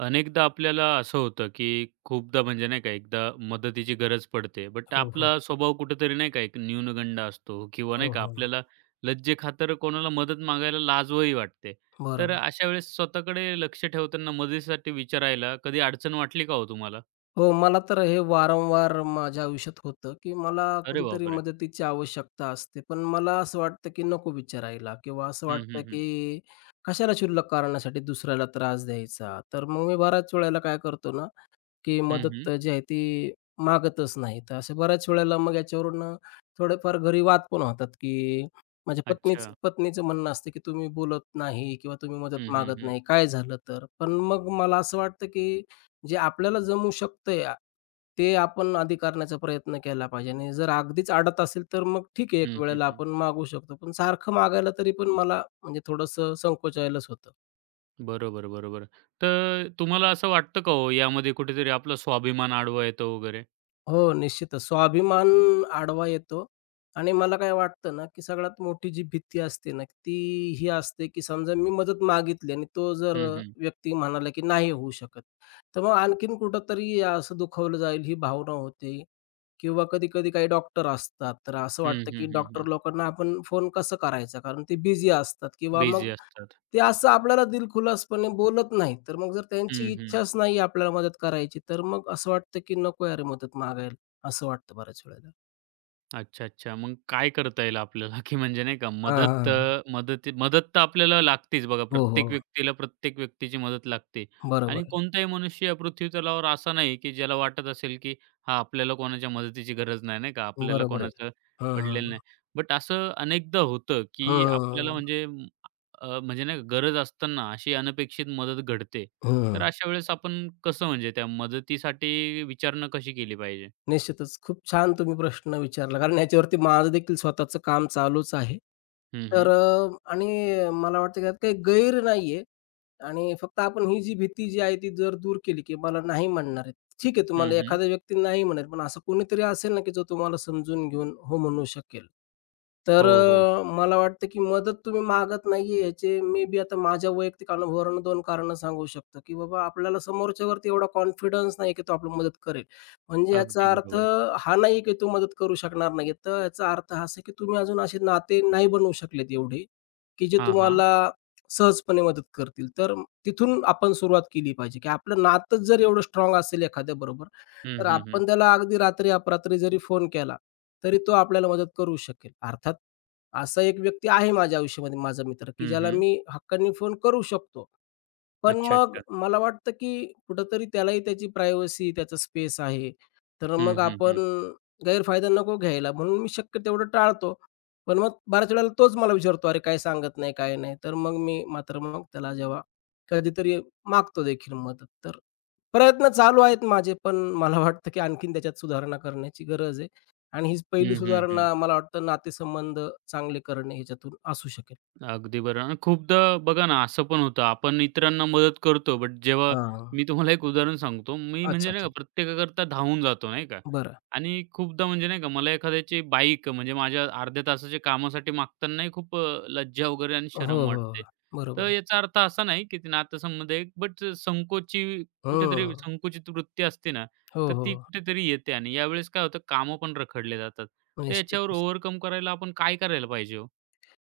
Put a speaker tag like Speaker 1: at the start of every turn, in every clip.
Speaker 1: अनेकदा आपल्याला असं होतं, की खूपदा म्हणजे नाही का, एकदा मदतीची गरज पडते. बट
Speaker 2: हो, हो.
Speaker 1: आपला स्वभाव कुठेतरी नाही का, एक न्यूनगंड असतो किंवा नाही
Speaker 2: हो,
Speaker 1: का,
Speaker 2: हो.
Speaker 1: आपल्याला लज्जेखातर कोणाला मदत मागायला लाजही वाटते. तर
Speaker 2: बरोबर.
Speaker 1: अशा वेळेस स्वतःकडे लक्ष ठेवताना मदतीसाठी विचारायला कधी अडचण वाटली का हो तुम्हाला?
Speaker 2: हो, मला तर हे वारंवार माझ्या आयुष्यात होतं, की मला
Speaker 1: अरे
Speaker 2: कधीतरी
Speaker 1: बापरे!
Speaker 2: मदतीची आवश्यकता असते. पण मला असं वाटतं, की नको विचारायला किंवा असं
Speaker 1: हं,
Speaker 2: वाटतं,
Speaker 1: हं, हं.
Speaker 2: की कशाला क्षुल्लक कारणासाठी दुसऱ्याला त्रास द्यायचा. तर मग मी बऱ्याच वेळेला काय करतो ना, की
Speaker 1: हं, हं.
Speaker 2: मदत जी आहे ती मागतच नाही. तर अशा बऱ्याच वेळेला मग याच्यावरून थोडेफार घरी वाद पण होतात, की माझ्या पत्नीच
Speaker 1: अच्छा.
Speaker 2: पत्नीचं म्हणणं असतं, की "तुम्ही बोलत नाही किंवा तुम्ही मदत
Speaker 1: हं, हं,
Speaker 2: मागत
Speaker 1: हं.
Speaker 2: नाही. काय झालं तर?" पण मग मला असं वाटतं, की जे आपल्याला जमू शकतंय ते आपण आधी करण्याचा प्रयत्न केला पाहिजे आणि जर अगदीच अडत असेल, तर मग ठीक आहे, एक
Speaker 1: हं, हं,
Speaker 2: वेळेला
Speaker 1: हं.
Speaker 2: आपण मागू शकतो. पण सारखं मागायला तरी पण मला म्हणजे थोडंसं संकोचायलाच होतं.
Speaker 1: बरोबर, बरोबर. तर तुम्हाला असं वाटतं का हो, यामध्ये कुठेतरी आपला स्वाभिमान आडवा येतो वगैरे?
Speaker 2: हो, निश्चितच. स्वाभिमान आडवा येतो आणि मला काय वाटतं ना, की सगळ्यात मोठी जी भीती असते ना, ती ही असते, की समजा मी मदत मागितली आणि तो जर
Speaker 1: हं, हं.
Speaker 2: व्यक्ती म्हणाला, की नाही होऊ शकत. तर मग आणखीन कुठेतरी असं दुखावलं जाईल ही भावना होते किंवा कधी-कधी काही डॉक्टर असतात. तर असं
Speaker 1: हं,
Speaker 2: वाटतं, की
Speaker 1: हं, हं,
Speaker 2: डॉक्टर
Speaker 1: हं.
Speaker 2: लोकांना आपण फोन कसं करायचा? कारण ते बिझी असतात किंवा
Speaker 1: बिझी
Speaker 2: मग
Speaker 1: असतात.
Speaker 2: ते असं आपल्याला दिलखुलासपणे बोलत नाहीत. तर मग जर त्यांची
Speaker 1: हं, हं.
Speaker 2: इच्छाच नाही आपल्याला मदत करायची, तर मग असं वाटतं, की नको यार मदत मागायला, असं वाटतं बऱ्याच वेळेला.
Speaker 1: अच्छा, अच्छा. मग काय करता येईल आपल्याला, की म्हणजे नाही का
Speaker 2: हां, हां,
Speaker 1: मदत
Speaker 2: हां.
Speaker 1: अ, मदती मदत तर आपल्याला लागतेच बघा.
Speaker 2: हो,
Speaker 1: प्रत्येक
Speaker 2: हो.
Speaker 1: व्यक्तीला प्रत्येक व्यक्तीची मदत लागते
Speaker 2: बरोबर
Speaker 1: आणि
Speaker 2: आहे.
Speaker 1: कोणताही मनुष्य या पृथ्वीतलावर असा नाही, की ज्याला वाटत असेल, की हां, आपल्याला कोणाच्या मदतीची गरज नाही, नाही का? आपल्याला
Speaker 2: बरोबर आहे.
Speaker 1: कोणाचं
Speaker 2: हं,
Speaker 1: पडलेलं
Speaker 2: हं.
Speaker 1: नाही. बट असं अनेकदा होतं, की आपल्याला
Speaker 2: हं.
Speaker 1: म्हणजे म्हणजे नाही का गरज असताना अशी अनपेक्षित मदत घडते. तर
Speaker 2: हं.
Speaker 1: अशा वेळेस आपण कसं म्हणजे त्या मदतीसाठी विचारणा कशी केली पाहिजे?
Speaker 2: निश्चितच. खूप छान तुम्ही प्रश्न विचारला. कारण ह्याच्यावरती माझं देखील स्वतःचं काम चालूच आहे.
Speaker 1: हं,
Speaker 2: तर
Speaker 1: हं.
Speaker 2: अ, आणि मला वाटतं की त्यात काही गैर नाहीये आणि फक्त आपण ही जी भीती जी आहे ती जर दूर केली, की मला नाही म्हणणार आहेत. ठीक आहे,
Speaker 1: हं,
Speaker 2: तुम्हाला
Speaker 1: हं.
Speaker 2: एखादा व्यक्ती नाही म्हणेल, पण असं कोणीतरी असेल ना, की जो तुम्हाला समजून घेऊन हो म्हणू शकेल.
Speaker 1: हो, हो, हो.
Speaker 2: मला वाटतं की मदत तुम्ही मागत नाहीये याचे मे बी आता माझ्या वैयक्तिक अनुभवावरून 2 कारणं सांगू शकतो, की बाबा आपल्याला समोरच्यावरती एवढा कॉन्फिडन्स नाही, की तो आपल्याला मदत करेल. म्हणजे
Speaker 1: अगदी
Speaker 2: याचा अर्थ
Speaker 1: बरोबर.
Speaker 2: हा नाही की तो मदत करू शकणार नाही. तर याचा अर्थ हा असा की तुम्ही अजून असे नाते नाही बनवू शकलेत एवढे, की जे
Speaker 1: हां, हां.
Speaker 2: तुम्हाला सहजपणे मदत करतील. तर तिथून आपण सुरुवात केली पाहिजे, की आपलं नातंच जर एवढं स्ट्रॉंग असेल एखाद्याबरोबर,
Speaker 1: हं,
Speaker 2: तर
Speaker 1: हं, हं.
Speaker 2: आपण त्याला अगदी रात्री अपरात्री जरी फोन केला, तरी तो आपल्याला मदत करू शकेल. अर्थात असा एक व्यक्ती आहे माझ्या आयुष्यामध्ये माझा मित्र, की
Speaker 1: हं,
Speaker 2: ज्याला
Speaker 1: हं.
Speaker 2: मी हक्काने फोन करू शकतो. पण
Speaker 1: अच्छा,
Speaker 2: मग
Speaker 1: अच्छा.
Speaker 2: मला वाटतं की कुठेतरी त्यालाही त्याची प्रायव्हसी, त्याचा स्पेस आहे. तर मग
Speaker 1: हं, हं,
Speaker 2: आपण
Speaker 1: हं.
Speaker 2: गैरफायदा नको घ्यायला म्हणून मी शक्य तेवढं टाळतो. पण मग बऱ्याच वेळेला तोच मला विचारतो, "अरे काय सांगत नाही, काय नाही?" तर मग मी मात्र मग त्याला जेव्हा कधीतरी मागतो देखील मदत. तर प्रयत्न चालू आहेत माझे, पण मला वाटतं की आणखीन त्याच्यात सुधारणा करण्याची गरज आहे आणि हीच पहिली
Speaker 1: हं, हं, हं.
Speaker 2: सुधारणा मला वाटतं नातेसंबंध चांगले करणे ह्याच्यातून असू शकेल.
Speaker 1: अगदी बरं आणि खूपदा बघा ना, असं पण होतं आपण इतरांना मदत करतो, बट जेव्हा
Speaker 2: हां.
Speaker 1: मी तुम्हाला एक उदाहरण सांगतो. मी
Speaker 2: अच्छा,
Speaker 1: म्हणजे नाही
Speaker 2: अच्छा.
Speaker 1: का प्रत्येकाकरता धावून जातो नाही का
Speaker 2: बरं.
Speaker 1: आणि खूपदा म्हणजे नाही का मला एखाद्याची बाईक म्हणजे माझ्या अर्ध्या तासाच्या कामासाठी मागतानाही खूप लज्जा वगैरे आणि
Speaker 2: हो, हो.
Speaker 1: शरम
Speaker 2: हो.
Speaker 1: वाटते. तर
Speaker 2: बरोबर.
Speaker 1: याचा अर्थ असा नाही की ते नातेसंबंध एक बट संकोची कुठेतरी
Speaker 2: हं.
Speaker 1: संकुचित वृत्ती असते ना,
Speaker 2: हो,
Speaker 1: तर ती
Speaker 2: हो.
Speaker 1: कुठेतरी येते आणि यावेळेस काय होतं कामं पण रखडले जातात. तर
Speaker 2: निश्चित,
Speaker 1: याच्यावर
Speaker 2: निश्चित.
Speaker 1: ओव्हरकम करायला आपण काय करायला पाहिजे हो?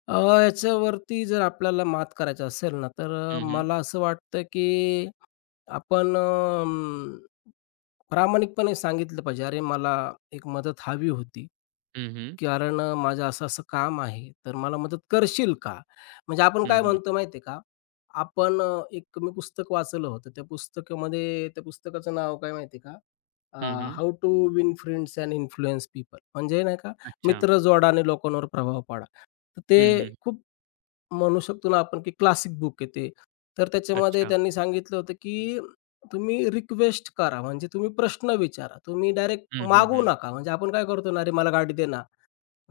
Speaker 2: अ, याच्यावरती जर आपल्याला मात करायचं असेल ना, तर
Speaker 1: हं, हं.
Speaker 2: मला असं वाटतं, की आपण प्रामाणिकपणे सांगितलं पाहिजे, "अरे, मला एक मदत हवी होती,
Speaker 1: हं, हं.
Speaker 2: कारण माझं असं-असं काम आहे, तर मला मदत करशील का?" म्हणजे आपण
Speaker 1: हं,
Speaker 2: काय
Speaker 1: हं.
Speaker 2: म्हणतो माहिती आहे का? आपण एक मी पुस्तक वाचलं होतं. त्या पुस्तकामध्ये त्या पुस्तकाचं नाव काय माहिती आहे का?
Speaker 1: हं,
Speaker 2: अ,
Speaker 1: हं.
Speaker 2: How to win friends and influence people म्हणजे नाही का,
Speaker 1: अच्छा.
Speaker 2: मित्र जोडा आणि लोकांवर प्रभाव पाडा. तर ते
Speaker 1: हं, हं.
Speaker 2: खूप म्हणू शकतो ना आपण की क्लासिक बुक आहे ते. तर त्याच्यामध्ये
Speaker 1: अच्छा.
Speaker 2: त्यांनी सांगितलं होतं की तुम्ही रिक्वेस्ट करा, म्हणजे तुम्ही प्रश्न विचारा. तुम्ही डायरेक्ट
Speaker 1: हं, हं,
Speaker 2: मागू
Speaker 1: हं.
Speaker 2: नका. म्हणजे आपण काय करतो ना, "अरे मला गाडी दे ना,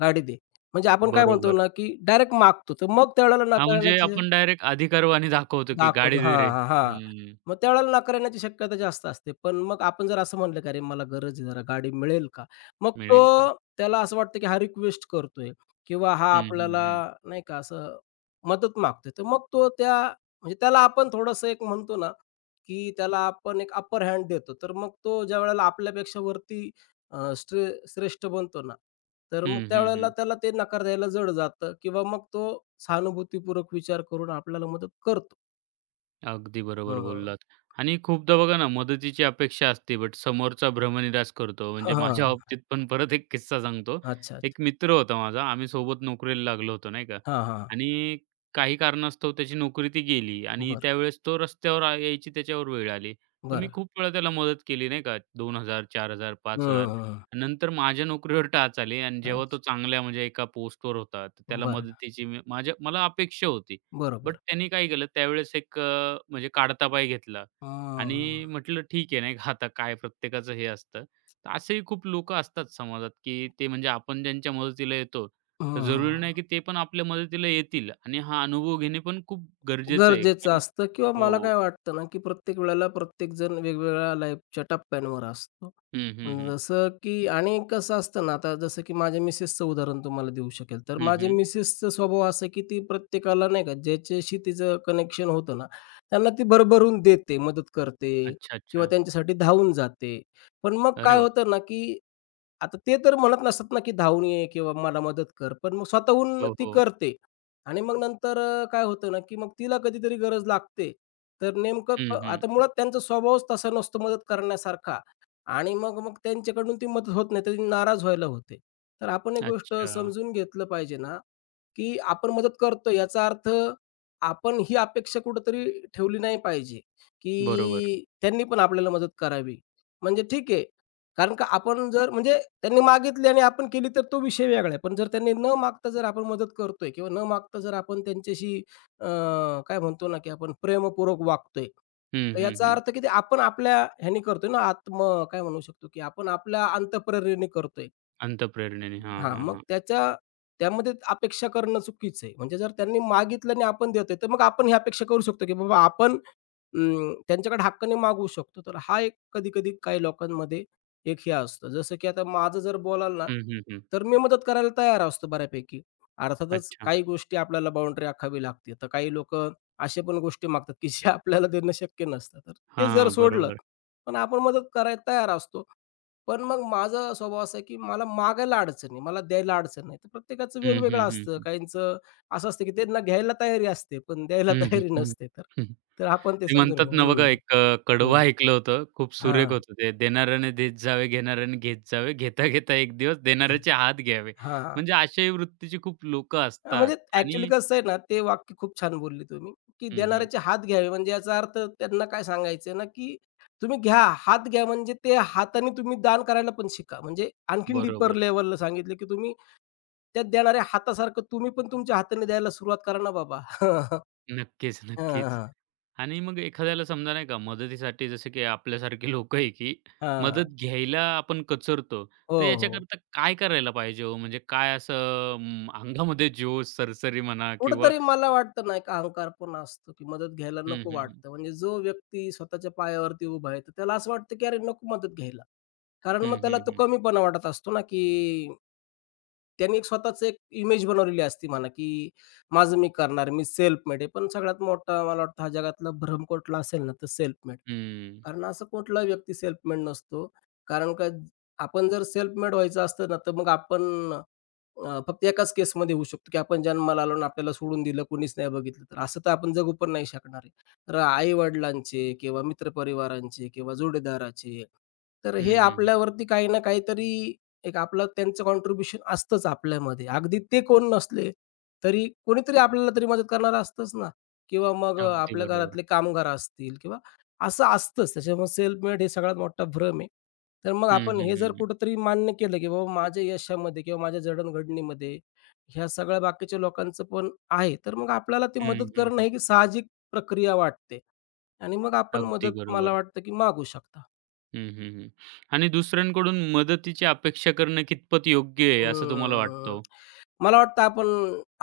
Speaker 2: गाडी दे." म्हणजे आपण काय म्हणतो
Speaker 1: बरोबर.
Speaker 2: ना, की डायरेक्ट मागतो. तर मग त्यावेळेला
Speaker 1: हां, म्हणजे
Speaker 2: नकारण्याचे
Speaker 1: आपण डायरेक्ट अधिकारवाणी दाखवतो, की गाडी
Speaker 2: दाखवतो.
Speaker 1: दे
Speaker 2: हां,
Speaker 1: रे.
Speaker 2: हां, हां.
Speaker 1: हं.
Speaker 2: मग त्यावेळेला नकार येण्याची शक्यता जास्त असते. पण मग आपण जर असं म्हटलं, की "अरे मला गरज आहे, जरा गाडी मिळेल का?" मग तो
Speaker 1: मिळेल का?
Speaker 2: त्याला असं वाटतं, की हा रिक्वेस्ट करतोय किंवा हा
Speaker 1: हं, हं,
Speaker 2: आपल्याला
Speaker 1: हं.
Speaker 2: नाही का असं मदत मागतोय. तर मग तो त्या म्हणजे त्याला आपण थोडंसं एक म्हणतो ना, की त्याला आपण एक अपर हँड देतो. तर मग तो ज्यावेळेला आपल्यापेक्षा वरती अ, श्रे श्रेष्ठ बनतो ना, तर मग
Speaker 1: हं, हं,
Speaker 2: त्यावेळेला
Speaker 1: हं.
Speaker 2: त्याला ते नकार द्यायला जड जातं किंवा मग तो सहानुभूतीपूर्वक विचार करून आपल्याला मदत करतो.
Speaker 1: अगदी बरोबर
Speaker 2: हं, हं.
Speaker 1: बोललात. आणि खूपदा बघा ना, मदतीची अपेक्षा असते, बट समोरचा भ्रमनिरास करतो.
Speaker 2: हां,
Speaker 1: म्हणजे माझ्या
Speaker 2: हां.
Speaker 1: बाबतीत पण परत एक किस्सा सांगतो.
Speaker 2: अच्छा, अच्छा.
Speaker 1: एक मित्र होता माझा. आम्ही सोबत नोकरीला लागलो होतो, नाही का.
Speaker 2: हां, हां.
Speaker 1: आणि काही कारणास्तव त्याची नोकरी ती गेली आणि
Speaker 2: बरं,
Speaker 1: त्यावेळेस तो रस्त्यावर यायची त्याच्यावर वेळ आली. तर मी
Speaker 2: बरं.
Speaker 1: खूप वेळा त्याला मदत केली, नाही का. 2,000, 4,000,
Speaker 2: हं,
Speaker 1: 5,000.
Speaker 2: हं, हं.
Speaker 1: नंतर माझ्या नोकरीवर टाच आली आणि जेव्हा तो
Speaker 2: अच्छा.
Speaker 1: चांगल्या म्हणजे एका पोस्टवर होता, तर त्याला
Speaker 2: बरं,
Speaker 1: मदतीची मी मला अपेक्षा होती. बट
Speaker 2: बरोबर.
Speaker 1: त्यांनी काय केलं त्यावेळेस एक म्हणजे काढता पाय घेतला
Speaker 2: हं,
Speaker 1: आणि म्हटलं ठीक आहे नाही का आता काय प्रत्येकाचं हे असतं. तर असेही खूप लोकं असतात समाजात, की ते म्हणजे आपण ज्यांच्या मदतीला येतो, तर जरुरी
Speaker 2: हं.
Speaker 1: नाही की ते पण आपल्या मदतीला येतील आणि हा अनुभव घेणे पण खूप गरजेचं आहे.
Speaker 2: गरजेचं
Speaker 1: कारण
Speaker 2: असतं किंवा मला
Speaker 1: हो.
Speaker 2: काय वाटतं ना, की प्रत्येक वेळेला प्रत्येकजण वेगवेगळ्या लाईफच्या टप्प्यांवर असतो.
Speaker 1: हं, हं, हं.
Speaker 2: जसं की आणि कसं असतं ना, आता जसं की माझ्या मिसेसचं उदाहरण तुम्हाला देऊ शकेल. तर
Speaker 1: हं,
Speaker 2: माझ्या
Speaker 1: हं.
Speaker 2: मिसेसचा स्वभाव असा, की ती प्रत्येकाला नाही का ज्याच्याशी तिचं कनेक्शन होतं ना, त्यांना ती भरभरून देते, मदत करते
Speaker 1: अच्छा,
Speaker 2: किंवा
Speaker 1: अच्छा.
Speaker 2: त्यांच्यासाठी धावून जाते. पण मग
Speaker 1: अरे
Speaker 2: काय
Speaker 1: वाह!
Speaker 2: होतं ना, की आता ते तर म्हणत नसतात ना, की धावून ये किंवा मला मदत कर. पण मग स्वतःहून
Speaker 1: हो,
Speaker 2: ती
Speaker 1: हो.
Speaker 2: करते आणि मग नंतर काय होतं ना, की मग तिला कधीतरी गरज लागते. तर नेमकं
Speaker 1: हं, हं.
Speaker 2: आता मुळात त्यांचा स्वभावच तसा नसतो मदत करण्यासारखा आणि मग मग त्यांच्याकडून ती मदत होत नाही, तर ती नाराज व्हायला होते. तर आपण एक गोष्ट
Speaker 1: अच्छा.
Speaker 2: समजून घेतलं पाहिजे ना, की आपण मदत करतो याचा अर्थ आपण ही अपेक्षा कुठेतरी ठेवली नाही पाहिजे,
Speaker 1: बरोबर.
Speaker 2: की त्यांनी पण आपल्याला मदत करावी. म्हणजे ठीक आहे, कारण का आपण जर म्हणजे त्यांनी मागितली आणि आपण केली तर तो विषय वेगळा आहे. पण जर त्यांनी न मागता जर आपण मदत करतोय किंवा न मागता जर आपण त्यांच्याशी अ, काय म्हणतो ना, की आपण प्रेमपूर्वक वागतोय,
Speaker 1: हं,
Speaker 2: तर
Speaker 1: हं,
Speaker 2: याचा
Speaker 1: हं.
Speaker 2: अर्थ, की ते आपण आपल्या ह्याने करतोय ना, आत्म काय म्हणू शकतो, की आपण आपल्या अंतःप्रेरणेने करतोय.
Speaker 1: अंतःप्रेरणेने. हां,
Speaker 2: हां,
Speaker 1: हां,
Speaker 2: मग
Speaker 1: हां.
Speaker 2: त्याच्या त्यामध्ये अपेक्षा करणं चुकीचं आहे. म्हणजे जर त्यांनी मागितलं आणि आपण देतोय, तर मग आपण ही अपेक्षा करू शकतो, की बाबा आपण त्यांच्याकडे हक्काने मागवू शकतो. तर हा एक कधी-कधी काही लोकांमध्ये एक हे असतं. जसं की आता माझं जर बोलाल ना,
Speaker 1: हं, हं, हं.
Speaker 2: तर मी मदत करायला तयार असतो बऱ्यापैकी. अर्थातच
Speaker 1: अच्छा.
Speaker 2: काही गोष्टी आपल्याला बाउंडरी आखावी लागते. तर काही लोकं अशा पण गोष्टी मागतात, की जे आपल्याला देणं शक्य नसतं. तर ते जर
Speaker 1: हां,
Speaker 2: सोडलं,
Speaker 1: बरोबर.
Speaker 2: पण आपण मदत करायला तयार असतो. पण मग माझा स्वभाव असा आहे, की मला मागायला अडचण आहे, मला द्यायला अडचण नाही. तर प्रत्येकाचं
Speaker 1: हं,
Speaker 2: वेगवेगळं
Speaker 1: हं,
Speaker 2: असतं.
Speaker 1: हं.
Speaker 2: काहींचं असं असतं, की त्यांना घ्यायला तयारी असते, पण द्यायला
Speaker 1: हं, हं,
Speaker 2: तयारी
Speaker 1: हं.
Speaker 2: नसते तर
Speaker 1: हं.
Speaker 2: तर आपण ते
Speaker 1: ते
Speaker 2: समजून
Speaker 1: म्हणतात
Speaker 2: घेऊ.
Speaker 1: ना बघा एक
Speaker 2: हं,
Speaker 1: कडवं
Speaker 2: हं.
Speaker 1: ऐकलं होतं. खूप सुरेख
Speaker 2: हां,
Speaker 1: होतं ते. देणाऱ्याने देत जावे, घेणाऱ्याने घेत जावे, घेता, घेता एक दिवस
Speaker 2: हां.
Speaker 1: देणाऱ्याचे हात घ्यावे. म्हणजे अशाही वृत्तीची खूप लोकं
Speaker 2: हां,
Speaker 1: असतात
Speaker 2: म्हणजे ॲक्चुअली
Speaker 1: आणि
Speaker 2: कसं आहे ना, ते वाक्य खूप छान बोलले तुम्ही, की
Speaker 1: हं, हं.
Speaker 2: देणाऱ्याचे हात घ्यावे. म्हणजे याचा अर्थ त्यांना काय सांगायचंय ना, की तुम्ही घ्या, हात घ्या म्हणजे ते हाताने तुम्ही दान करायला पण शिका. म्हणजे आणखीन डीपर
Speaker 1: बरोबर.
Speaker 2: लेव्हलला सांगितलं, की तुम्ही त्या देणाऱ्या हातासारखं तुम्ही पण तुमच्या हाताने द्यायला सुरुवात करा ना बाबा.
Speaker 1: नक्कीच,
Speaker 2: हां, हां,
Speaker 1: नक्कीच.
Speaker 2: हां.
Speaker 1: आणि मग एखाद्याला समजा नाही का मदतीसाठी जसं की आपल्यासारखी लोकं आहे की मदत घ्यायला आपण कचरतो.
Speaker 2: हो,
Speaker 1: तर
Speaker 2: हो.
Speaker 1: याच्याकरता काय करायला पाहिजे हो? म्हणजे काय असं अंगामध्ये जोश, सरसरी म्हणा किंवा
Speaker 2: कुठेतरी मला वाटतं ना, एक अहंकार पण असतो, की मदत घ्यायला
Speaker 1: हं,
Speaker 2: नको
Speaker 1: हं, हं.
Speaker 2: वाटतं. म्हणजे जो व्यक्ती स्वतःच्या पायावरती उभा आहे, तर त्याला असं वाटतं, की अरे नको मदत घ्यायला. कारण मग
Speaker 1: हं,
Speaker 2: त्याला
Speaker 1: हं,
Speaker 2: तो
Speaker 1: हं.
Speaker 2: कमीपणा वाटत असतो ना, की त्यांनी एक स्वतःच एक इमेज बनवलेली असती म्हणा, की माझं मी करणार, मी सेल्फ मेड आहे. पण सगळ्यात मोठा मला वाटतं हा जगातला भ्रम कुठला असेल ना, तर सेल्फ मेड.
Speaker 1: हं.
Speaker 2: कारण असं कुठलाही व्यक्ती सेल्फ मेड नसतो. कारण का आपण जर सेल्फ मेड व्हायचं असतं ना, तर मग आपण फक्त एकाच केसमध्ये होऊ शकतो, की आपण जन्माला आलो आणि आपल्याला सोडून दिलं, कोणीच नाही बघितलं. तर असं तर आपण जगू पण नाही शकणार आहे. तर आई-वडिलांचे किंवा मित्रपरिवारांचे किंवा जोडीदाराचे, तर हे
Speaker 1: हं, हं, हं.
Speaker 2: आपल्यावरती काही ना काहीतरी एक आपलं त्यांचं कॉन्ट्रिब्युशन असतंच आपल्यामध्ये. अगदी ते कोण नसले, तरी कोणीतरी आपल्याला तरी मदत करणारं असतंच ना किंवा मग
Speaker 1: अगदी
Speaker 2: आपल्या
Speaker 1: बरोबर.
Speaker 2: घरातले कामगार असतील किंवा असं असतंच. त्याच्यामुळे सेल्फ मेड हे सगळ्यात मोठा भ्रम आहे. तर मग
Speaker 1: हं,
Speaker 2: आपण
Speaker 1: हं,
Speaker 2: हे
Speaker 1: हं,
Speaker 2: जर
Speaker 1: हं.
Speaker 2: कुठेतरी मान्य केलं, की बाबा माझ्या यशामध्ये किंवा माझ्या जडणघडणीमध्ये ह्या सगळ्या बाकीच्या लोकांचं पण आहे, तर मग आपल्याला ती
Speaker 1: हं,
Speaker 2: मदत
Speaker 1: हं,
Speaker 2: करणं
Speaker 1: हं.
Speaker 2: ही की साहजिक प्रक्रिया वाटते आणि मग आपण
Speaker 1: अगदी
Speaker 2: मदत मला
Speaker 1: बरोबर.
Speaker 2: वाटतं, की मागू शकता.
Speaker 1: हं, हं, हं. आणि दुसऱ्यांकडून मदतीची अपेक्षा करणं कितपत योग्य आहे असं तुम्हाला वाटतं
Speaker 2: हं.
Speaker 1: हो?
Speaker 2: मला वाटतं आपण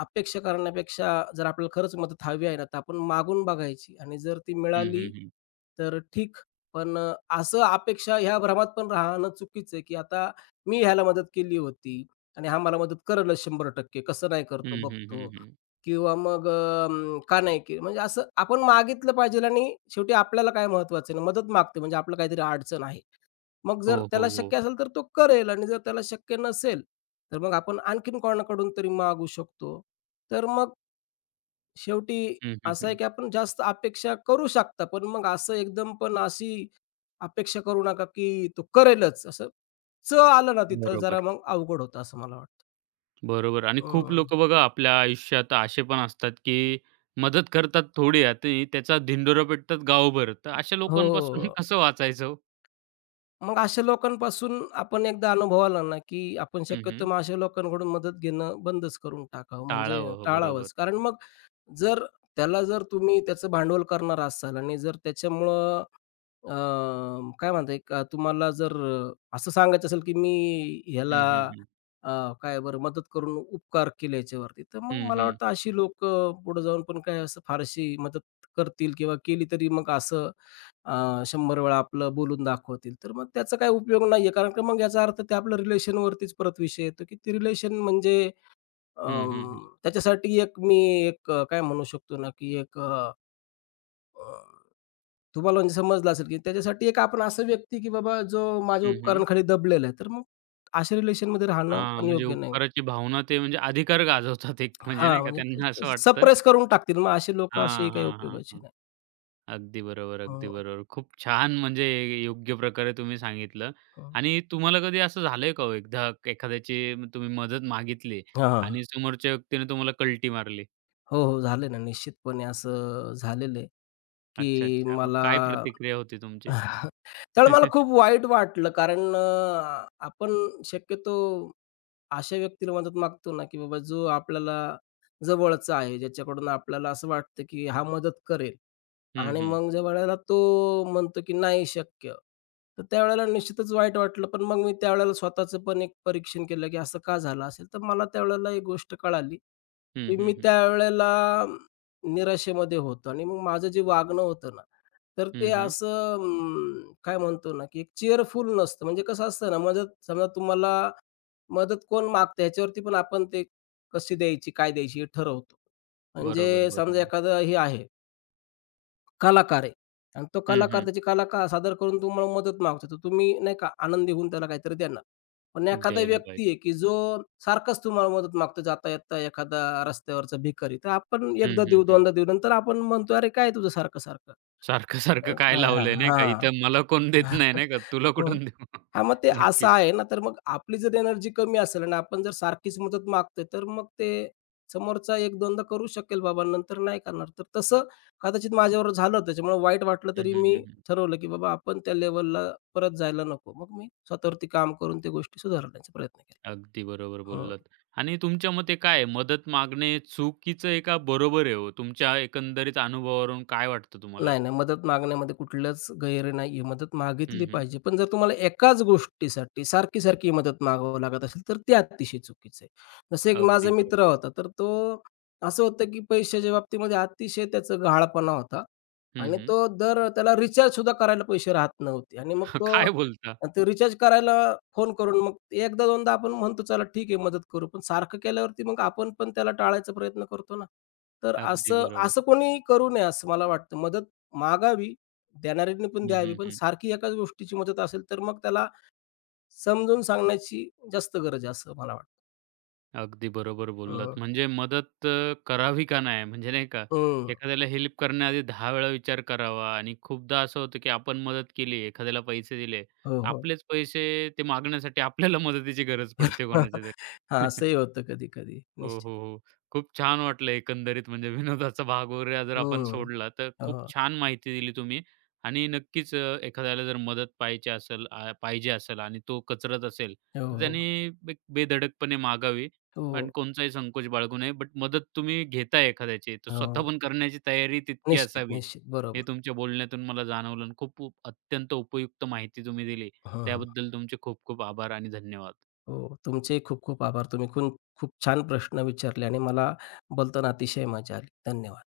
Speaker 2: अपेक्षा करण्यापेक्षा जर आपल्याला खरंच मदत हवी आहे ना, तर आपण मागून बघायची आणि जर ती
Speaker 1: हं,
Speaker 2: मिळाली
Speaker 1: हं, हं.
Speaker 2: तर ठीक. पण असं अपेक्षा ह्या भ्रमात पण राहणं चुकीचं आहे, की आता मी ह्याला मदत केली होती आणि हा मला मदत करेलच टक्के कसं नाही करतो
Speaker 1: हं, हं,
Speaker 2: बघतो
Speaker 1: हं,
Speaker 2: किंवा मग का नाही केली म्हणजे असं आपण मागितलं पाहिजे आणि शेवटी आपल्याला काय महत्वाचं आहे ना, मदत मागते म्हणजे आपलं काहीतरी अडचण आहे. मग जर
Speaker 1: हो,
Speaker 2: त्याला
Speaker 1: हो, हो.
Speaker 2: शक्य असेल तर तो करेल आणि जर त्याला शक्य नसेल, तर मग आपण आणखीन कोणाकडून तरी मागू शकतो. तर मग शेवटी
Speaker 1: हं, हं,
Speaker 2: असं आहे
Speaker 1: हं.
Speaker 2: की आपण जास्त अपेक्षा करू शकता, पण मग असं एकदम पण अशी अपेक्षा करू नका की तो करेलच असं "च" आलं ना तिथं जरा
Speaker 1: बरोबर,
Speaker 2: मग अवघड होतं असं मला वाटतं.
Speaker 1: बरोबर आणि खूप
Speaker 2: हं.
Speaker 1: लोकं बघा आपल्या आयुष्यात असे पण असतात, की मदत करतात थोडी आणि त्याचा धिंडोरा पेटतात गावभर. तर अशा लोकांपासून
Speaker 2: हो.
Speaker 1: कसं वाचायचं हो?
Speaker 2: मग अशा लोकांपासून आपण एकदा अनुभव आला ना, की आपण
Speaker 1: हं,
Speaker 2: शक्यतो
Speaker 1: हं.
Speaker 2: मग अशा लोकांकडून मदत घेणं बंदच करून टाकावं म्हणजे
Speaker 1: टाळावं. हो, बरोबर.
Speaker 2: टाळावंच. कारण मग जर त्याला जर तुम्ही त्याचं भांडवल करणार असाल आणि जर त्याच्यामुळं अ, काय म्हणता एक अ, तुम्हाला जर असं सांगायचं असेल की मी
Speaker 1: हं,
Speaker 2: ह्याला
Speaker 1: हं, हं.
Speaker 2: अ, काय बरं मदत करून उपकार केले याच्यावरती, तर मग
Speaker 1: हं,
Speaker 2: मला
Speaker 1: हं.
Speaker 2: वाटतं अशी लोक पुढे जाऊन पण काय असं फारशी मदत करतील किंवा केली तरी मग असं 100 वेळा आपलं बोलून दाखवतील. तर मग त्याचा काही उपयोग नाहीये. कारण की मग याचा अर्थ ते आपल्या रिलेशनवरतीच परत विषय येतो, की ते रिलेशन म्हणजे
Speaker 1: हं, हं, हं.
Speaker 2: त्याच्यासाठी एक मी एक अ, काय म्हणू शकतो ना, की एक अ, अ, तुम्हाला म्हणजे समजलं असेल, की त्याच्यासाठी एक आपण असा व्यक्ती, की बाबा जो माझ्या
Speaker 1: हं,
Speaker 2: उपकरणाखाली दबलेला आहे. तर मग अशा रिलेशनमध्ये राहणं
Speaker 1: हां,
Speaker 2: पण
Speaker 1: म्हणजे
Speaker 2: योग्य नाही.
Speaker 1: उपकाराची भावना ते म्हणजे अधिकार गाजवतात एक म्हणजे
Speaker 2: हां,
Speaker 1: नाही का त्यांना
Speaker 2: म्हणजे
Speaker 1: असं वाटतं
Speaker 2: सप्रेस करून टाकतील. मग असे लोक असे
Speaker 1: हां,
Speaker 2: काही
Speaker 1: हां, हां,
Speaker 2: उपयोगाचे
Speaker 1: हां.
Speaker 2: नाही.
Speaker 1: अगदी बरोबर, अगदी
Speaker 2: हो,
Speaker 1: बरोबर. खूप छान म्हणजे योग्य प्रकारे तुम्ही सांगितलं
Speaker 2: हो.
Speaker 1: आणि तुम्हाला कधी असं झालंय का हो एकदा एखाद्याची तुम्ही मदत मागितली
Speaker 2: हां,
Speaker 1: आणि समोरच्या व्यक्तीने तुम्हाला कल्टी मारली?
Speaker 2: हो, हो. झाले ना निश्चितपणे असं झालेलं आहे,
Speaker 1: अच्छा,
Speaker 2: की
Speaker 1: अच्छा. मग
Speaker 2: मला
Speaker 1: काय प्रतिक्रिया होती तुमची?
Speaker 2: तर मला खूप वाईट वाटलं कारण आपण शक्यतो अशा व्यक्तीला मदत मागतो ना, की बाबा जो आपल्याला जवळचा आहे, ज्याच्याकडून आपल्याला असं वाटतं, की हा मदत करेल
Speaker 1: हं,
Speaker 2: आणि
Speaker 1: हं.
Speaker 2: मग ज्या वेळेला तो म्हणतो, की नाही शक्य, तर त्यावेळेला निश्चितच वाईट वाटलं. पण मग मी त्यावेळेला स्वतःचं पण एक परीक्षण केलं, की असं का झालं असेल? तर मला त्यावेळेला एक गोष्ट कळाली,
Speaker 1: हं,
Speaker 2: की
Speaker 1: हं,
Speaker 2: मी
Speaker 1: हं.
Speaker 2: त्यावेळेला निराशेमध्ये होतो आणि मग माझं जे वागणं होतं ना, तर ते
Speaker 1: हं,
Speaker 2: असं काय म्हणतो ना, की एक चीअरफुल नसतं. म्हणजे कसं असतं ना, मदत समजा तुम्हाला मदत कोण मागतं याच्यावरती पण आपण ते कशी द्यायची, काय द्यायची हे ठरवतो.
Speaker 1: बरोबर,
Speaker 2: म्हणजे समजा
Speaker 1: बरोबर.
Speaker 2: एखादं हे आहे कलाकार आहे आणि तो
Speaker 1: हं,
Speaker 2: कलाकार
Speaker 1: हं.
Speaker 2: त्याची कला का सादर करून तुम्हाला मदत मागतो. तर तुम्ही नाही का आनंदी होऊन त्याला काहीतरी देणार. पण एखादा
Speaker 1: द्यायला
Speaker 2: व्यक्ती
Speaker 1: पाहिजे.
Speaker 2: आहे, की जो सारखाच तुम्हाला मदत मागतो जाता-येता एखादा रस्त्यावरचा भिकारी. तर आपण
Speaker 1: हं,
Speaker 2: एकदा
Speaker 1: हं,
Speaker 2: देऊ,
Speaker 1: हं.
Speaker 2: दोनदा देऊ. नंतर आपण म्हणतो, "अरे, काय तुझं सारखं-सारखं?" अ,
Speaker 1: सारखं-सारखं काय
Speaker 2: काय हां,
Speaker 1: लावलंय नाही का, इथं
Speaker 2: हां.
Speaker 1: मला कोण देत नाही नाही का, तुला
Speaker 2: हो.
Speaker 1: कुठून देऊ?
Speaker 2: हां, मग ते असं
Speaker 1: नक्कीच.
Speaker 2: आहे ना, तर मग आपली जर एनर्जी कमी असेल आणि आपण जर सारखीच मदत मागतोय, तर मग ते समोरचा 1-2दा करू शकेल बाबा, नंतर नाही करणार. तर तसं कदाचित माझ्यावर झालं. त्याच्यामुळे वाईट वाटलं
Speaker 1: हं,
Speaker 2: तरी
Speaker 1: हं,
Speaker 2: मी
Speaker 1: हं, हं.
Speaker 2: ठरवलं, की बाबा आपण त्या लेव्हलला परत जायला नको. मग मी स्वतःवरती काम करून त्या गोष्टी सुधारण्याचा प्रयत्न केला.
Speaker 1: अगदी बरोबर
Speaker 2: हं.
Speaker 1: बोललात. आणि तुमच्या मते काय आहे, मदत मागणे चुकीचं आहे का बरोबर आहे हो? तुमच्या एकंदरीत अनुभवावरून काय वाटतं तुम्हाला?
Speaker 2: नाही, नाही. मदत मागण्यामध्ये कुठलंच गैर नाही आहे. मदत
Speaker 1: हं,
Speaker 2: मागितली
Speaker 1: हं.
Speaker 2: पाहिजे. पण जर तुम्हाला एकाच गोष्टीसाठी सारखी-सारखी मदत मागावं लागत असेल, तर ते अतिशय चुकीचं आहे. जसं एक माझा
Speaker 1: अगदी
Speaker 2: मित्र
Speaker 1: बरोबर.
Speaker 2: होता, तर तो असं होतं की पैशाच्या बाबतीमध्ये अतिशय त्याचा गहाळपणा होता
Speaker 1: हं,
Speaker 2: आणि
Speaker 1: हं.
Speaker 2: तो दर त्याला रिचार्जसुद्धा करायला पैसे राहत नव्हते आणि मग तो
Speaker 1: काय बोलता?
Speaker 2: ते रिचार्ज करायला फोन करून मग एकदा दोनदा आपण म्हणतो चला ठीक आहे मदत करू, पण सारखं केल्यावरती मग आपण पण त्याला टाळायचा प्रयत्न करतो ना. तर
Speaker 1: अगदी
Speaker 2: असं
Speaker 1: बरोबर.
Speaker 2: असं कोणी करू नये असं मला वाटतं. मदत मागावी, देणाऱ्यांनी पण
Speaker 1: हं,
Speaker 2: द्यावी,
Speaker 1: हं,
Speaker 2: पण
Speaker 1: हं.
Speaker 2: सारखी एकाच गोष्टीची मदत असेल, तर मग त्याला समजून सांगण्याची जास्त गरज आहे असं मला वाटतं.
Speaker 1: अगदी बरोबर बोललात.
Speaker 2: हं,
Speaker 1: म्हणजे मदत करावी का नाही? म्हणजे नाही का,
Speaker 2: हं.
Speaker 1: एखाद्याला हेल्प करण्याआधी 10 वेळा विचार करावा आणि खूपदा असं होतं, की आपण मदत केली, एखाद्याला पैसे दिले,
Speaker 2: हो, हो.
Speaker 1: आपलेच पैसे ते मागण्यासाठी आपल्याला मदतीची गरज पडते कोणाच्या तरी.
Speaker 2: हां, असंही होतं कधी-कधी
Speaker 1: हो, हो,
Speaker 2: निश्चित.
Speaker 1: हो. खूप छान वाटलं एकंदरीत म्हणजे विनोदाचा भाग वगैरे जर आपण
Speaker 2: हं.
Speaker 1: सोडला, तर खूप
Speaker 2: हो,
Speaker 1: छान माहिती दिली तुम्ही आणि नक्कीच एखाद्याला जर मदत पाहिजे असेल आणि तो कचरत असेल,
Speaker 2: हो,
Speaker 1: तर
Speaker 2: हो,
Speaker 1: त्याने एक बेधडकपणे मागावी आणि
Speaker 2: हो.
Speaker 1: कोणताही संकोच बाळगू नये. बट मदत तुम्ही घेताय एखाद्याची, तर स्वतः
Speaker 2: हो,
Speaker 1: पण करण्याची तयारी तितकी
Speaker 2: निश्चित,
Speaker 1: असावी.
Speaker 2: निश्चित. बरोबर.
Speaker 1: हे तुमच्या बोलण्यातून मला जाणवलं आणि खूप अत्यंत उपयुक्त माहिती तुम्ही दिली.
Speaker 2: हं,
Speaker 1: त्याबद्दल तुमचे खूप खूप आभार आणि धन्यवाद.
Speaker 2: हो. तुमचे खूप खूप आभार. तुम्ही खून खूप छान प्रश्न विचारले आणि मला बोलताना अतिशय मजा आली. धन्यवाद.